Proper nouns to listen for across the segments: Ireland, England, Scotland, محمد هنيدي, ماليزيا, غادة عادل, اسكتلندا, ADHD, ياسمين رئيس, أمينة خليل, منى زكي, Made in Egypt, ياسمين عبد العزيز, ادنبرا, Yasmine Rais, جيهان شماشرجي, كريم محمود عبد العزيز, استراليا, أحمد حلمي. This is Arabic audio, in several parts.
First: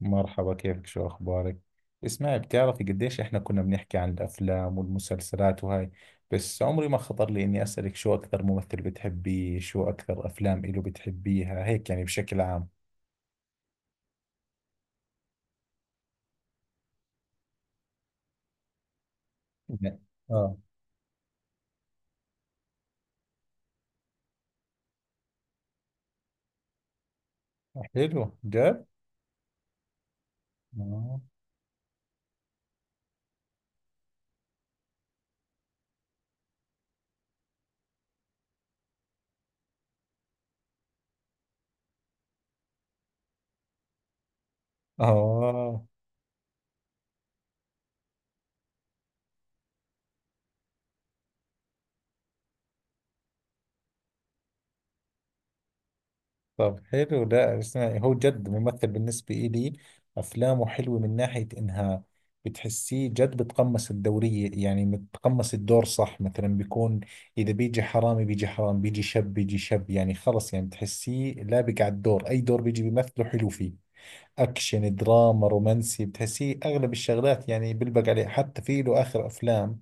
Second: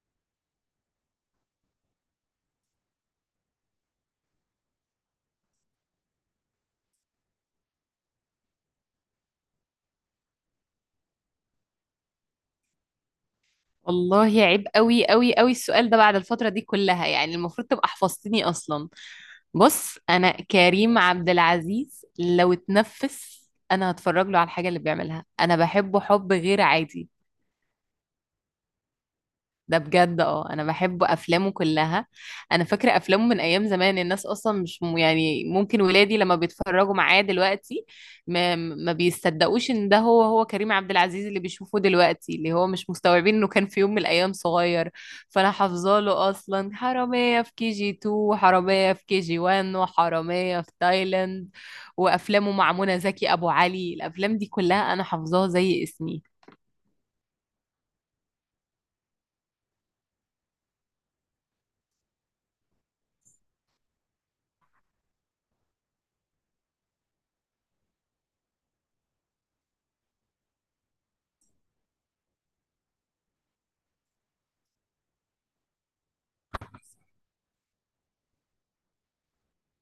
مرحبا، كيفك؟ شو أخبارك؟ اسمعي، بتعرفي قديش إحنا كنا بنحكي عن الأفلام والمسلسلات وهاي، بس عمري ما خطر لي إني أسألك شو أكثر ممثل بتحبيه، شو أكثر أفلام إله بتحبيها، هيك يعني بشكل عام. والله عيب قوي قوي قوي السؤال ده بعد الفترة دي كلها، يعني المفروض تبقى حفظتني أصلا. بص، لا. أنا آه. كريم عبد العزيز لو اتنفس أنا هتفرج له على الحاجة اللي بيعملها. أنا بحبه حب غير عادي حلو جد؟ ده بجد. اه انا بحب آه. افلامه كلها. انا فاكره افلامه من ايام زمان، الناس اصلا مش يعني ممكن ولادي لما بيتفرجوا معاه دلوقتي ما بيصدقوش ان ده هو كريم عبد العزيز اللي بيشوفوه دلوقتي، اللي هو مش مستوعبين انه كان في يوم من الايام صغير. فانا آه. حافظه له اصلا حراميه في كي جي 2 وحراميه في كي جي 1 وحراميه في تايلاند، وافلامه مع منى زكي، ابو علي، الافلام دي كلها انا حافظاها زي اسمي. طب حلو. ده اسمعي، هو جد ممثل بالنسبة إلي. أفلامه حلوة من ناحية إنها بتحسيه جد بتقمص الدورية، يعني بتقمص الدور صح. مثلا بيكون، إذا بيجي حرامي بيجي حرام، بيجي شب بيجي شب، يعني خلص، يعني بتحسيه لابق على الدور. أي دور بيجي بيمثله حلو فيه. اكشن، دراما، رومانسي، بتحسيه اغلب الشغلات يعني بلبق عليه. حتى في له اخر افلام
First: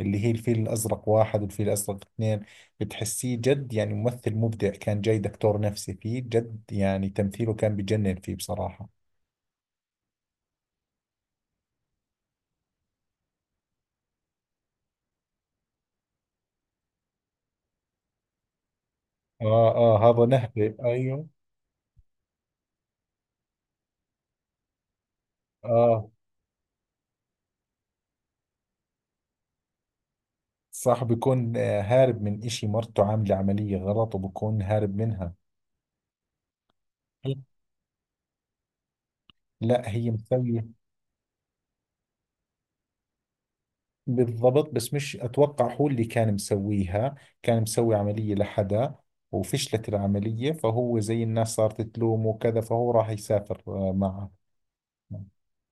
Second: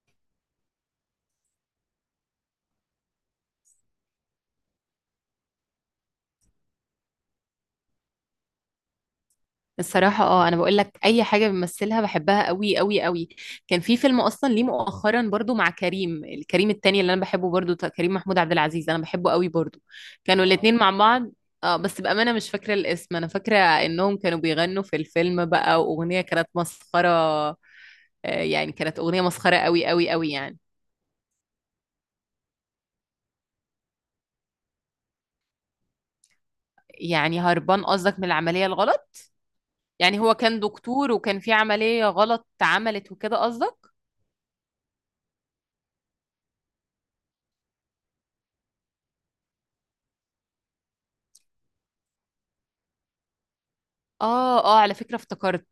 اللي هي الفيل الازرق واحد والفيل الازرق اثنين، بتحسيه جد يعني ممثل مبدع. كان جاي دكتور نفسي فيه، جد يعني تمثيله كان بجنن فيه بصراحة. الصراحة اه، انا بقول لك اي حاجة بيمثلها بحبها قوي قوي قوي. كان في فيلم اصلا ليه مؤخرا برضو مع كريم، الكريم التاني اللي انا بحبه برضو، كريم محمود عبد العزيز انا بحبه قوي اه برضو. اه، هذا كانوا آه. الاتنين نهبة، مع ايوه. بعض. اه بس بأمانة مش فاكرة الاسم. انا فاكرة انهم كانوا بيغنوا في الفيلم بقى، اه واغنية كانت مسخرة. آه، يعني كانت اغنية مسخرة قوي قوي قوي يعني. صح، بيكون هارب من اشي مرته عاملة عملية غلط وبكون هارب منها. يعني هربان قصدك من العملية الغلط؟ لا هي يعني هو كان مسوية. دكتور وكان في عملية غلط اتعملت وكده قصدك؟ بالضبط، بس مش أتوقع هو اللي كان مسويها. كان مسوي عملية لحدا وفشلت العملية، فهو زي الناس صارت تلومه وكذا، فهو راح يسافر معه. اه اه، على فكرة افتكرت.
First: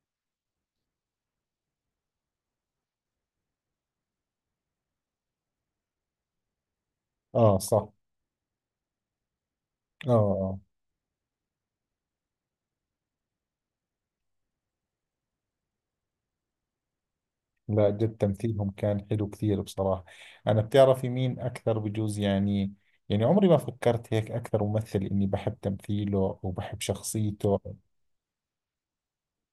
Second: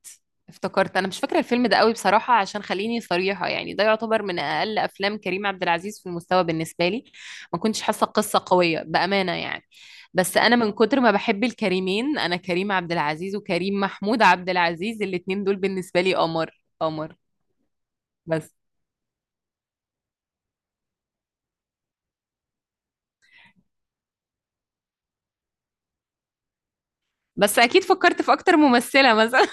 افتكرت. انا مش فاكرة الفيلم ده قوي بصراحة، عشان خليني صريحة يعني، ده يعتبر من اقل افلام كريم عبد العزيز في المستوى بالنسبة لي. آه ما كنتش صح. حاسة قصة قوية بأمانة يعني. آه بس انا آه. من كتر ما بحب الكريمين، انا كريم عبد العزيز وكريم محمود عبد العزيز الاتنين دول بالنسبة لي قمر قمر. لا جد بس. تمثيلهم كان حلو كثير بصراحة. أنا بتعرفي مين أكثر، بجوز يعني، يعني عمري ما فكرت هيك أكثر ممثل إني بحب تمثيله وبحب شخصيته. بس اكيد فكرت في اكتر ممثلة مثلا.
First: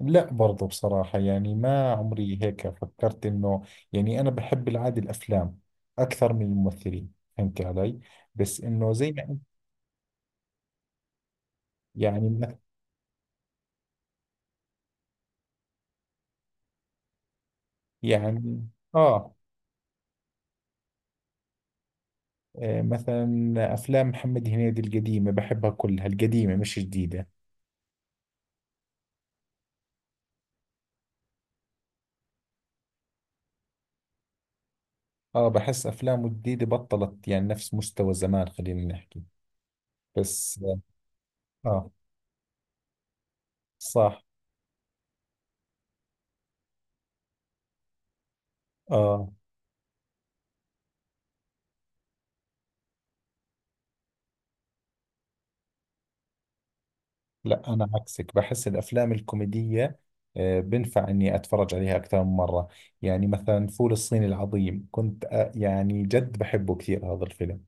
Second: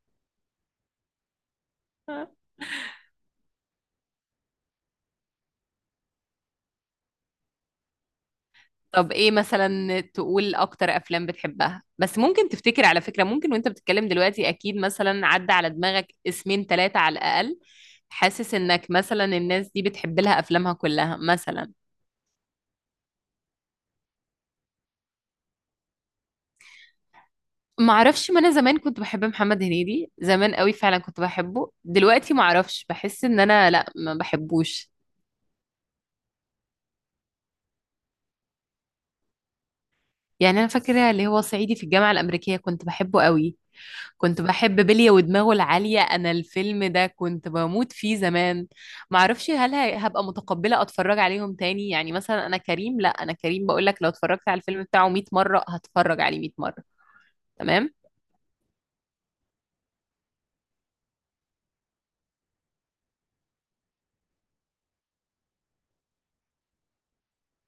لا برضو بصراحة، يعني ما عمري هيك فكرت إنه، يعني أنا بحب العادة الأفلام أكثر من الممثلين، فهمت علي؟ بس إنه طب زي ما ايه أنت، مثلا، تقول اكتر افلام بتحبها؟ بس يعني ممكن مث- تفتكر، على فكرة، ممكن وانت بتتكلم دلوقتي اكيد مثلا عدى على دماغك اسمين ثلاثة على الاقل. حاسس يعني، انك مثلا آه. الناس دي بتحب لها افلامها كلها مثلا. آه، مثلا أفلام محمد هنيدي القديمة بحبها كلها، القديمة مش جديدة. ما اعرفش، ما انا زمان كنت بحب محمد هنيدي زمان قوي، فعلا كنت بحبه. دلوقتي ما اعرفش، بحس ان انا لا، ما بحبوش. آه، بحس أفلامه الجديدة بطلت يعني نفس مستوى زمان خلينا نحكي. يعني بس انا آه. فاكرة اللي هو صعيدي في آه، الجامعة الامريكية كنت بحبه قوي. صح. كنت بحب بلية ودماغه العالية، أنا الفيلم ده كنت بموت فيه زمان. آه. معرفش هل هبقى متقبلة أتفرج عليهم تاني، يعني مثلا أنا كريم لأ. أنا كريم بقولك لو اتفرجت على الفيلم بتاعه 100 مرة هتفرج عليه 100 مرة. لا أنا تمام. عكسك، بحس الأفلام الكوميدية، بنفع إني أتفرج عليها أكثر من مرة. يعني مثلا فول الصين العظيم كنت يعني جد بحبه كثير هذا الفيلم.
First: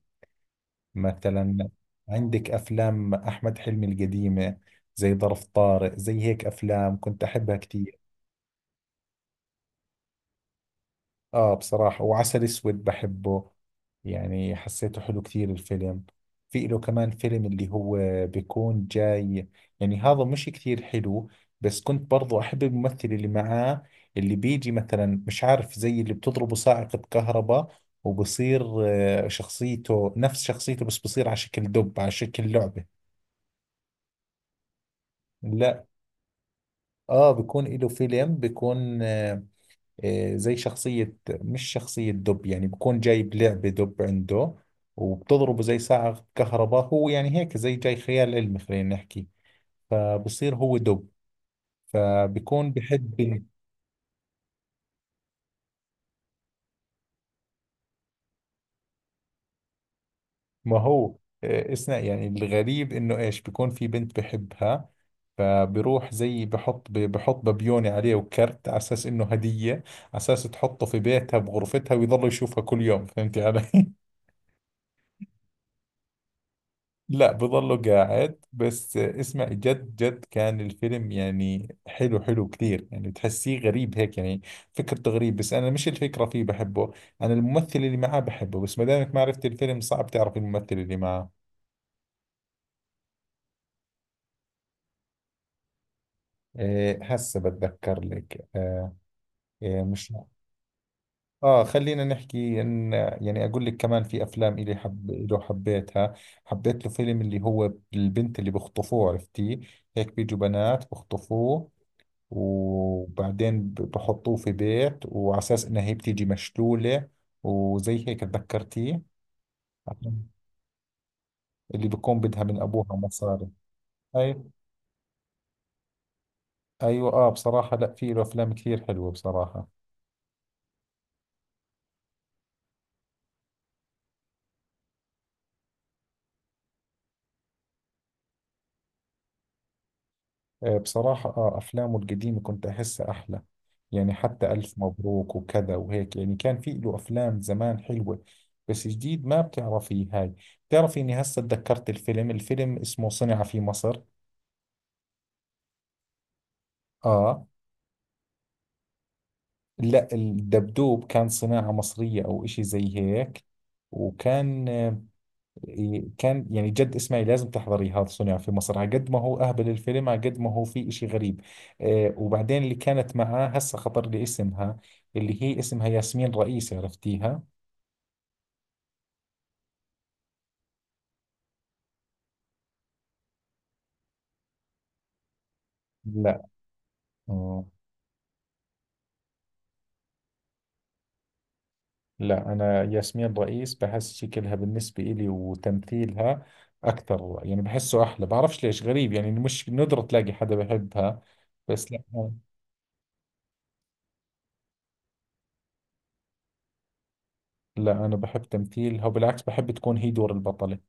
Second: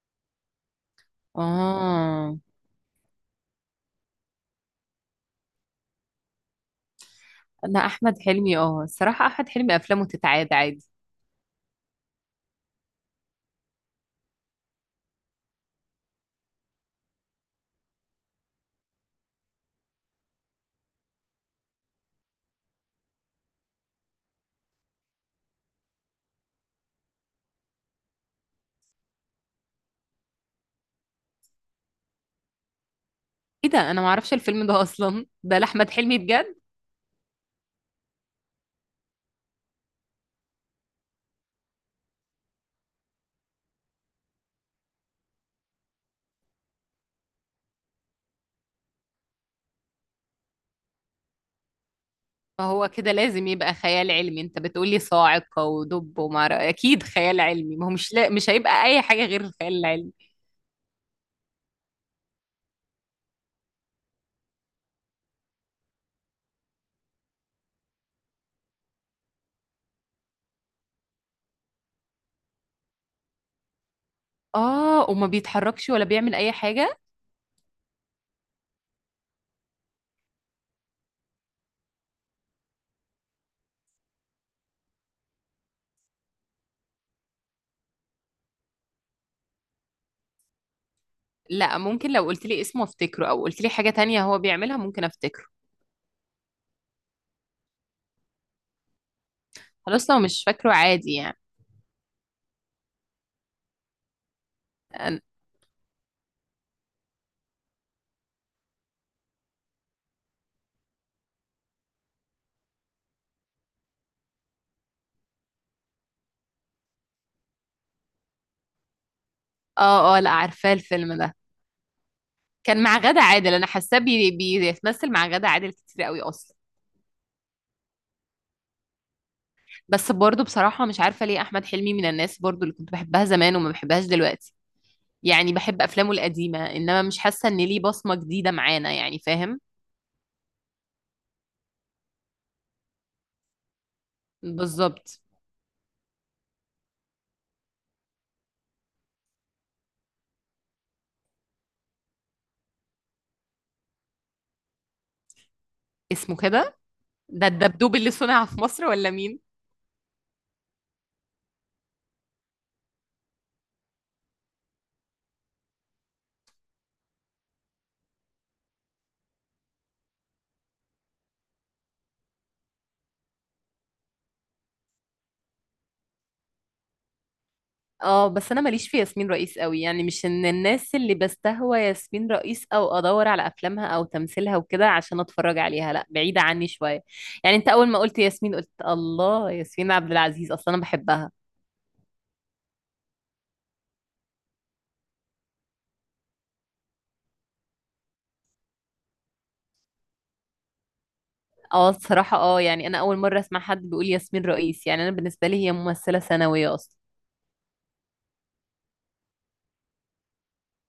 مثلا آه. عندك أفلام أحمد حلمي القديمة، زي ظرف طارق، زي هيك أفلام كنت أحبها أنا كثير. أحمد حلمي آه، الصراحة أحمد حلمي أفلامه تتعاد عادي. اه بصراحة، وعسل اسود بحبه، يعني حسيته حلو كثير الفيلم. في له كمان فيلم اللي هو بيكون جاي، يعني هذا مش كثير حلو، بس كنت برضو احب الممثل اللي معاه. اللي بيجي مثلا، مش عارف، زي اللي بتضربه صاعقة كهرباء وبصير، شخصيته نفس شخصيته بس بصير على شكل دب، على شكل لعبة. إيه ده؟ أنا معرفش الفيلم ده أصلا. ده لا، لأحمد حلمي بجد؟ اه بيكون له فيلم بيكون زي شخصية، مش شخصية دب، يعني بكون جايب لعبة دب عنده وبتضربه زي ساعة كهرباء، هو يعني هيك زي جاي خيال علمي خلينا نحكي، فبصير هو دب، فبكون فهو كده بحب. لازم يبقى خيال علمي. أنت بتقولي صاعقة ودب ومعرفش، أكيد خيال علمي، ما هو مش لا... مش هيبقى أي حاجة غير الخيال العلمي. ما هو اسمع، يعني الغريب انه ايش، بكون في بنت بحبها فبروح زي بحط بحط ببيوني عليه وكرت على اساس انه هدية، على اساس تحطه في بيتها بغرفتها ويضل يشوفها كل يوم، فهمتي علي؟ اه وما بيتحركش ولا بيعمل اي حاجة؟ لا بظله قاعد بس اسمع، جد جد كان الفيلم يعني حلو حلو كثير، يعني بتحسيه غريب هيك يعني. فكرته غريب بس انا مش الفكرة فيه بحبه، انا الممثل اللي معاه بحبه، بس ما دامك ما عرفت الفيلم صعب تعرف الممثل اللي معاه. لا ممكن، لو قلت لي اسمه افتكره، او قلت لي حاجة تانية هو بيعملها ممكن افتكره. إيه هسه بتذكر لك. إيه، إيه خلاص مش. لو مش فاكره عادي يعني. اه خلينا نحكي ان، يعني اقول لك كمان في افلام الي حب أنا- له حبيتها. حبيت له فيلم اللي هو البنت اللي بخطفوه، عرفتي؟ هيك بيجوا بنات بخطفوه وبعدين بحطوه في بيت وعلى اساس انها هي بتيجي مشلولة، وزي هيك، تذكرتيه؟ اه اه، عشان لا عارفاه الفيلم ده. اللي بكون بدها من كان ابوها مع غادة مصاري. عادل. انا حاساه اي، بيتمثل مع غادة عادل كتير قوي اصلا. ايوه اه بصراحة، لا في له افلام كثير حلوة بصراحة. بس برضه بصراحة مش عارفة ليه احمد حلمي من الناس برضه اللي كنت بحبها زمان وما بحبهاش دلوقتي. يعني بحب افلامه القديمة، انما مش حاسة ان ليه بصمة جديدة معانا، يعني فاهم. آه بصراحة، اه افلامه القديمة كنت احسها احلى، يعني حتى الف بالظبط. مبروك وكذا وهيك، يعني كان في له افلام زمان حلوة. بس جديد ما بتعرفي هاي. بتعرفي اني هسه تذكرت الفيلم؟ الفيلم اسمه صنع في مصر. اسمه كده؟ ده اه. الدبدوب اللي صنع في مصر ولا مين؟ لا الدبدوب كان صناعة مصرية أو إشي زي هيك، وكان، كان يعني جد اسمعي لازم تحضري هذا صنع في مصر، على قد ما هو أهبل الفيلم على قد ما هو في إشي غريب. وبعدين اللي كانت معاه هسه خطر لي اسمها، اللي هي اسمها ياسمين رئيس، عرفتيها؟ اه بس انا ماليش في ياسمين رئيس قوي، يعني مش ان الناس اللي بستهوى ياسمين رئيس او ادور على افلامها او تمثيلها وكده عشان اتفرج عليها، لا بعيدة لا. عني شوية. يعني آه، انت اول ما قلت ياسمين قلت الله، ياسمين عبد العزيز اصلا انا بحبها. لا أنا ياسمين رئيس بحس شكلها بالنسبة إلي وتمثيلها أكثر، يعني بحسه أحلى، بعرفش ليش، غريب يعني مش ندرة تلاقي حدا بحبها، اه بس لا. الصراحة اه، يعني انا اول مرة اسمع حد بيقول ياسمين رئيس. يعني انا بالنسبة لي هي ممثلة ثانوية اصلا. لا أنا بحب تمثيلها وبالعكس بحب تكون هي دور البطلة،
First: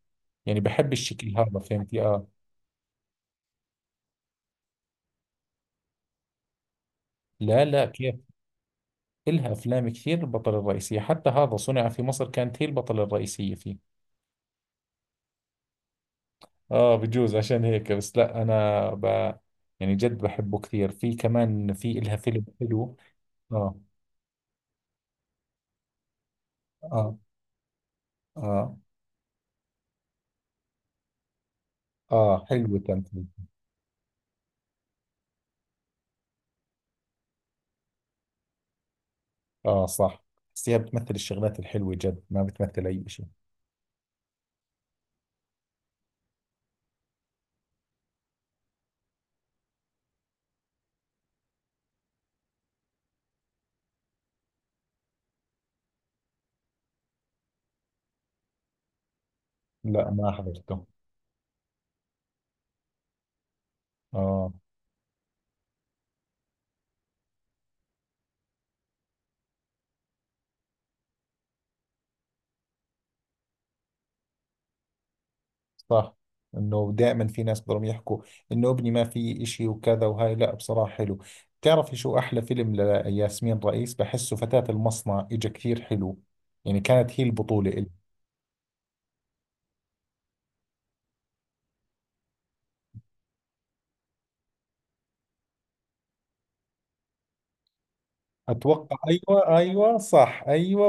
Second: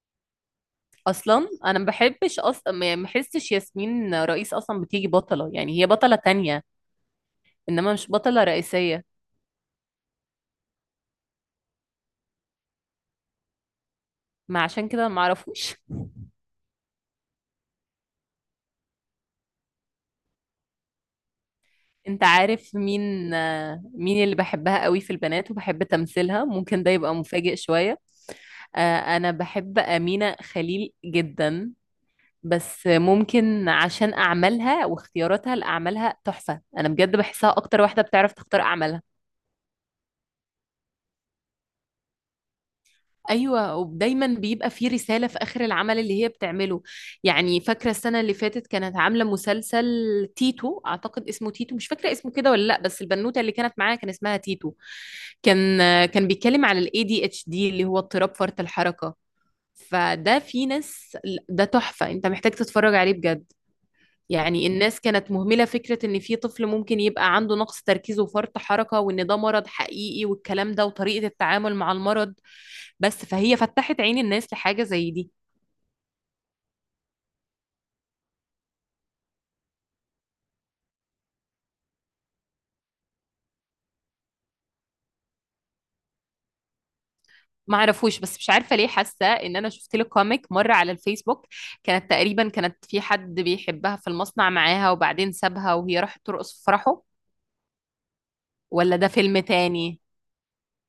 يعني بحب الشكل اصلا هذا، انا ما فهمتي آه. بحبش اصلا، ما يعني ما بحسش ياسمين رئيس اصلا بتيجي بطلة. يعني هي بطلة تانية، لا لا، انما مش كيف؟ بطلة رئيسية. إلها أفلام كثير البطلة الرئيسية، حتى هذا صنع في مصر كانت هي البطلة الرئيسية فيه. ما عشان كده ما اعرفوش. آه بجوز عشان هيك، بس لا أنا ب... يعني جد بحبه كثير. في كمان، في إلها انت فيلم عارف حلو. مين آه. آه، مين اللي بحبها قوي في البنات وبحب تمثيلها؟ ممكن ده يبقى آه. مفاجئ شوية. آه. آه، انا بحب أمينة خليل جدا. آه حلو بس تمثيل. ممكن عشان أعمالها واختياراتها لأعمالها تحفة، انا بجد بحسها اكتر واحدة بتعرف تختار أعمالها. آه صح، بس هي بتمثل الشغلات الحلوة جد، ما بتمثل أي شيء. ايوه ودايما بيبقى في رساله في اخر العمل اللي هي بتعمله. يعني فاكره السنه اللي فاتت كانت عامله مسلسل تيتو، اعتقد اسمه تيتو، مش فاكره اسمه كده ولا لا، بس البنوته اللي كانت معاها كان اسمها تيتو. كان. كان بيتكلم على الاي دي اتش دي اللي هو اضطراب فرط الحركه. لا ما فده في حضرته. ناس، ده تحفه، انت محتاج تتفرج عليه بجد. آه يعني الناس كانت مهملة فكرة إن في طفل ممكن يبقى عنده نقص تركيز وفرط حركة، وإن ده مرض حقيقي والكلام ده، وطريقة التعامل مع المرض. بس فهي فتحت عين الناس لحاجة زي دي. صح، انه دائما في ناس بدهم يحكوا انه ابني ما في اشي وكذا وهاي، لا بصراحة حلو. بتعرفي شو احلى فيلم لياسمين رئيس بحسه؟ فتاة المصنع، اجا كثير حلو، يعني كانت هي البطولة ما إلي. اعرفوش، بس مش عارفة ليه حاسة إن أنا شفت لك كوميك مرة على الفيسبوك. كانت تقريبا كانت في حد بيحبها في المصنع معاها، وبعدين سابها وهي راحت ترقص في فرحه. ولا اتوقع، ده فيلم ايوه ايوه تاني؟ صح، ايوه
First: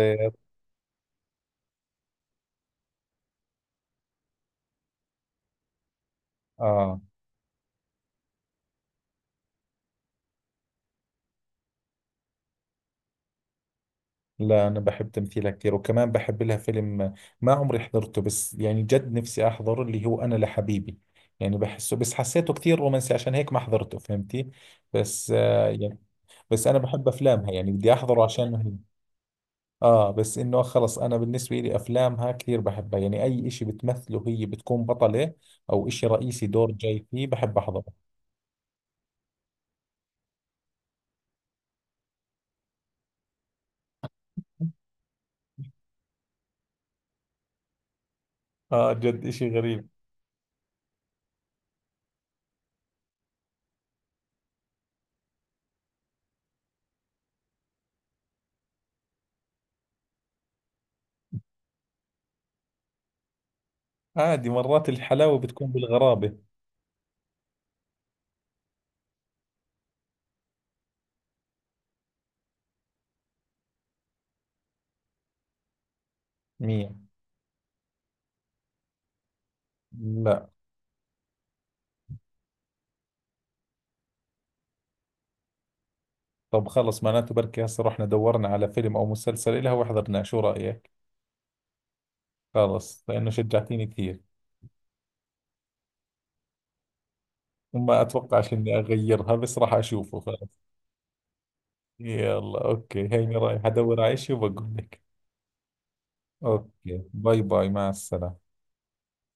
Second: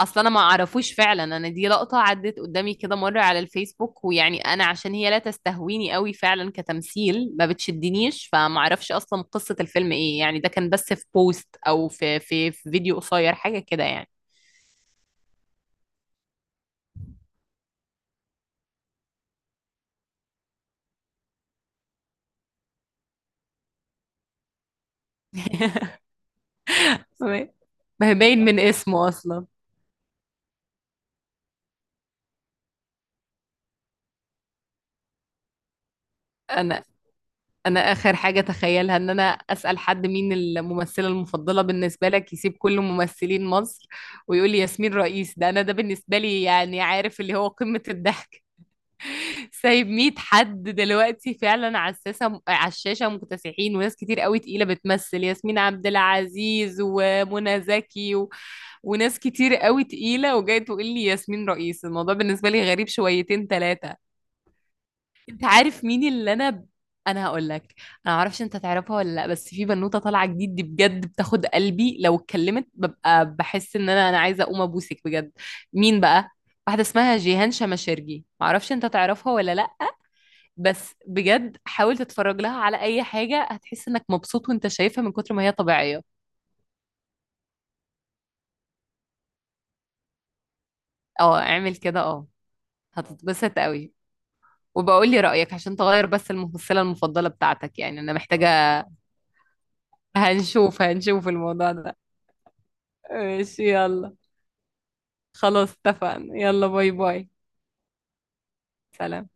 اصل انا ما اعرفوش فعلا. انا دي لقطة عدت قدامي كده مرة على الفيسبوك، ويعني انا عشان هي لا تستهويني قوي فعلا اه، كتمثيل، ما بتشدنيش، فما اعرفش اصلا قصة الفيلم ايه، يعني ده كان بس في بوست او في في فيديو قصير حاجة كده يعني. لا انا بحب تمثيلها كثير، وكمان بحب لها فيلم ما عمري حضرته، بس يعني جد نفسي احضره، اللي هو انا لحبيبي، يعني بحسه، بس حسيته كثير رومانسي عشان هيك ما حضرته، فهمتي؟ بس آه يعني، بس انا بحب افلامها يعني بدي ما هي احضره باين عشان من هي. اسمه اصلا. اه بس انه خلص، انا بالنسبه لي افلامها كثير بحبها، يعني اي اشي بتمثله هي بتكون بطله او اشي رئيسي دور انا. جاي فيه بحب انا احضره. اخر حاجة تخيلها ان انا اسأل حد مين الممثلة المفضلة بالنسبة لك يسيب كل ممثلين مصر ويقول لي ياسمين رئيس. ده انا ده بالنسبة لي يعني عارف اللي هو قمة الضحك. اه جد اشي سايب غريب. 100 حد دلوقتي فعلا على الساسة على الشاشة مكتسحين وناس كتير قوي تقيلة بتمثل، ياسمين عبد العزيز ومنى زكي و... وناس كتير قوي تقيلة، وجاي تقول لي ياسمين رئيس؟ الموضوع بالنسبة لي غريب شويتين ثلاثة. عادي، مرات الحلاوه انت بتكون عارف مين اللي بالغرابه. انا هقول لك. انا معرفش انت تعرفها ولا لا، بس في بنوتة طالعة جديد دي بجد بتاخد قلبي، لو اتكلمت ببقى بحس ان انا عايزة اقوم ابوسك بجد. مين بقى؟ واحدة مية. اسمها جيهان شماشرجي، معرفش انت تعرفها ولا لا، لا. بس بجد حاول تتفرج لها على اي حاجة، هتحس انك مبسوط وانت شايفها من كتر ما هي طبيعية. طب خلص، معناته بركي هسه رحنا دورنا على فيلم او مسلسل إلها وحضرناه، شو رايك؟ اه اعمل كده اه. خلص لانه هتتبسط شجعتيني قوي. كثير. وبقول لي رأيك عشان تغير بس الممثلة المفضلة بتاعتك، يعني ما انا اتوقعش اني محتاجة. اغيرها بس راح اشوفه، خلص. هنشوف هنشوف الموضوع ده. يلا اوكي، هيني ماشي رايح ادور على يلا. اشي وبقول لك. خلاص اتفقنا، يلا باي اوكي باي. باي باي، مع السلامة. سلام.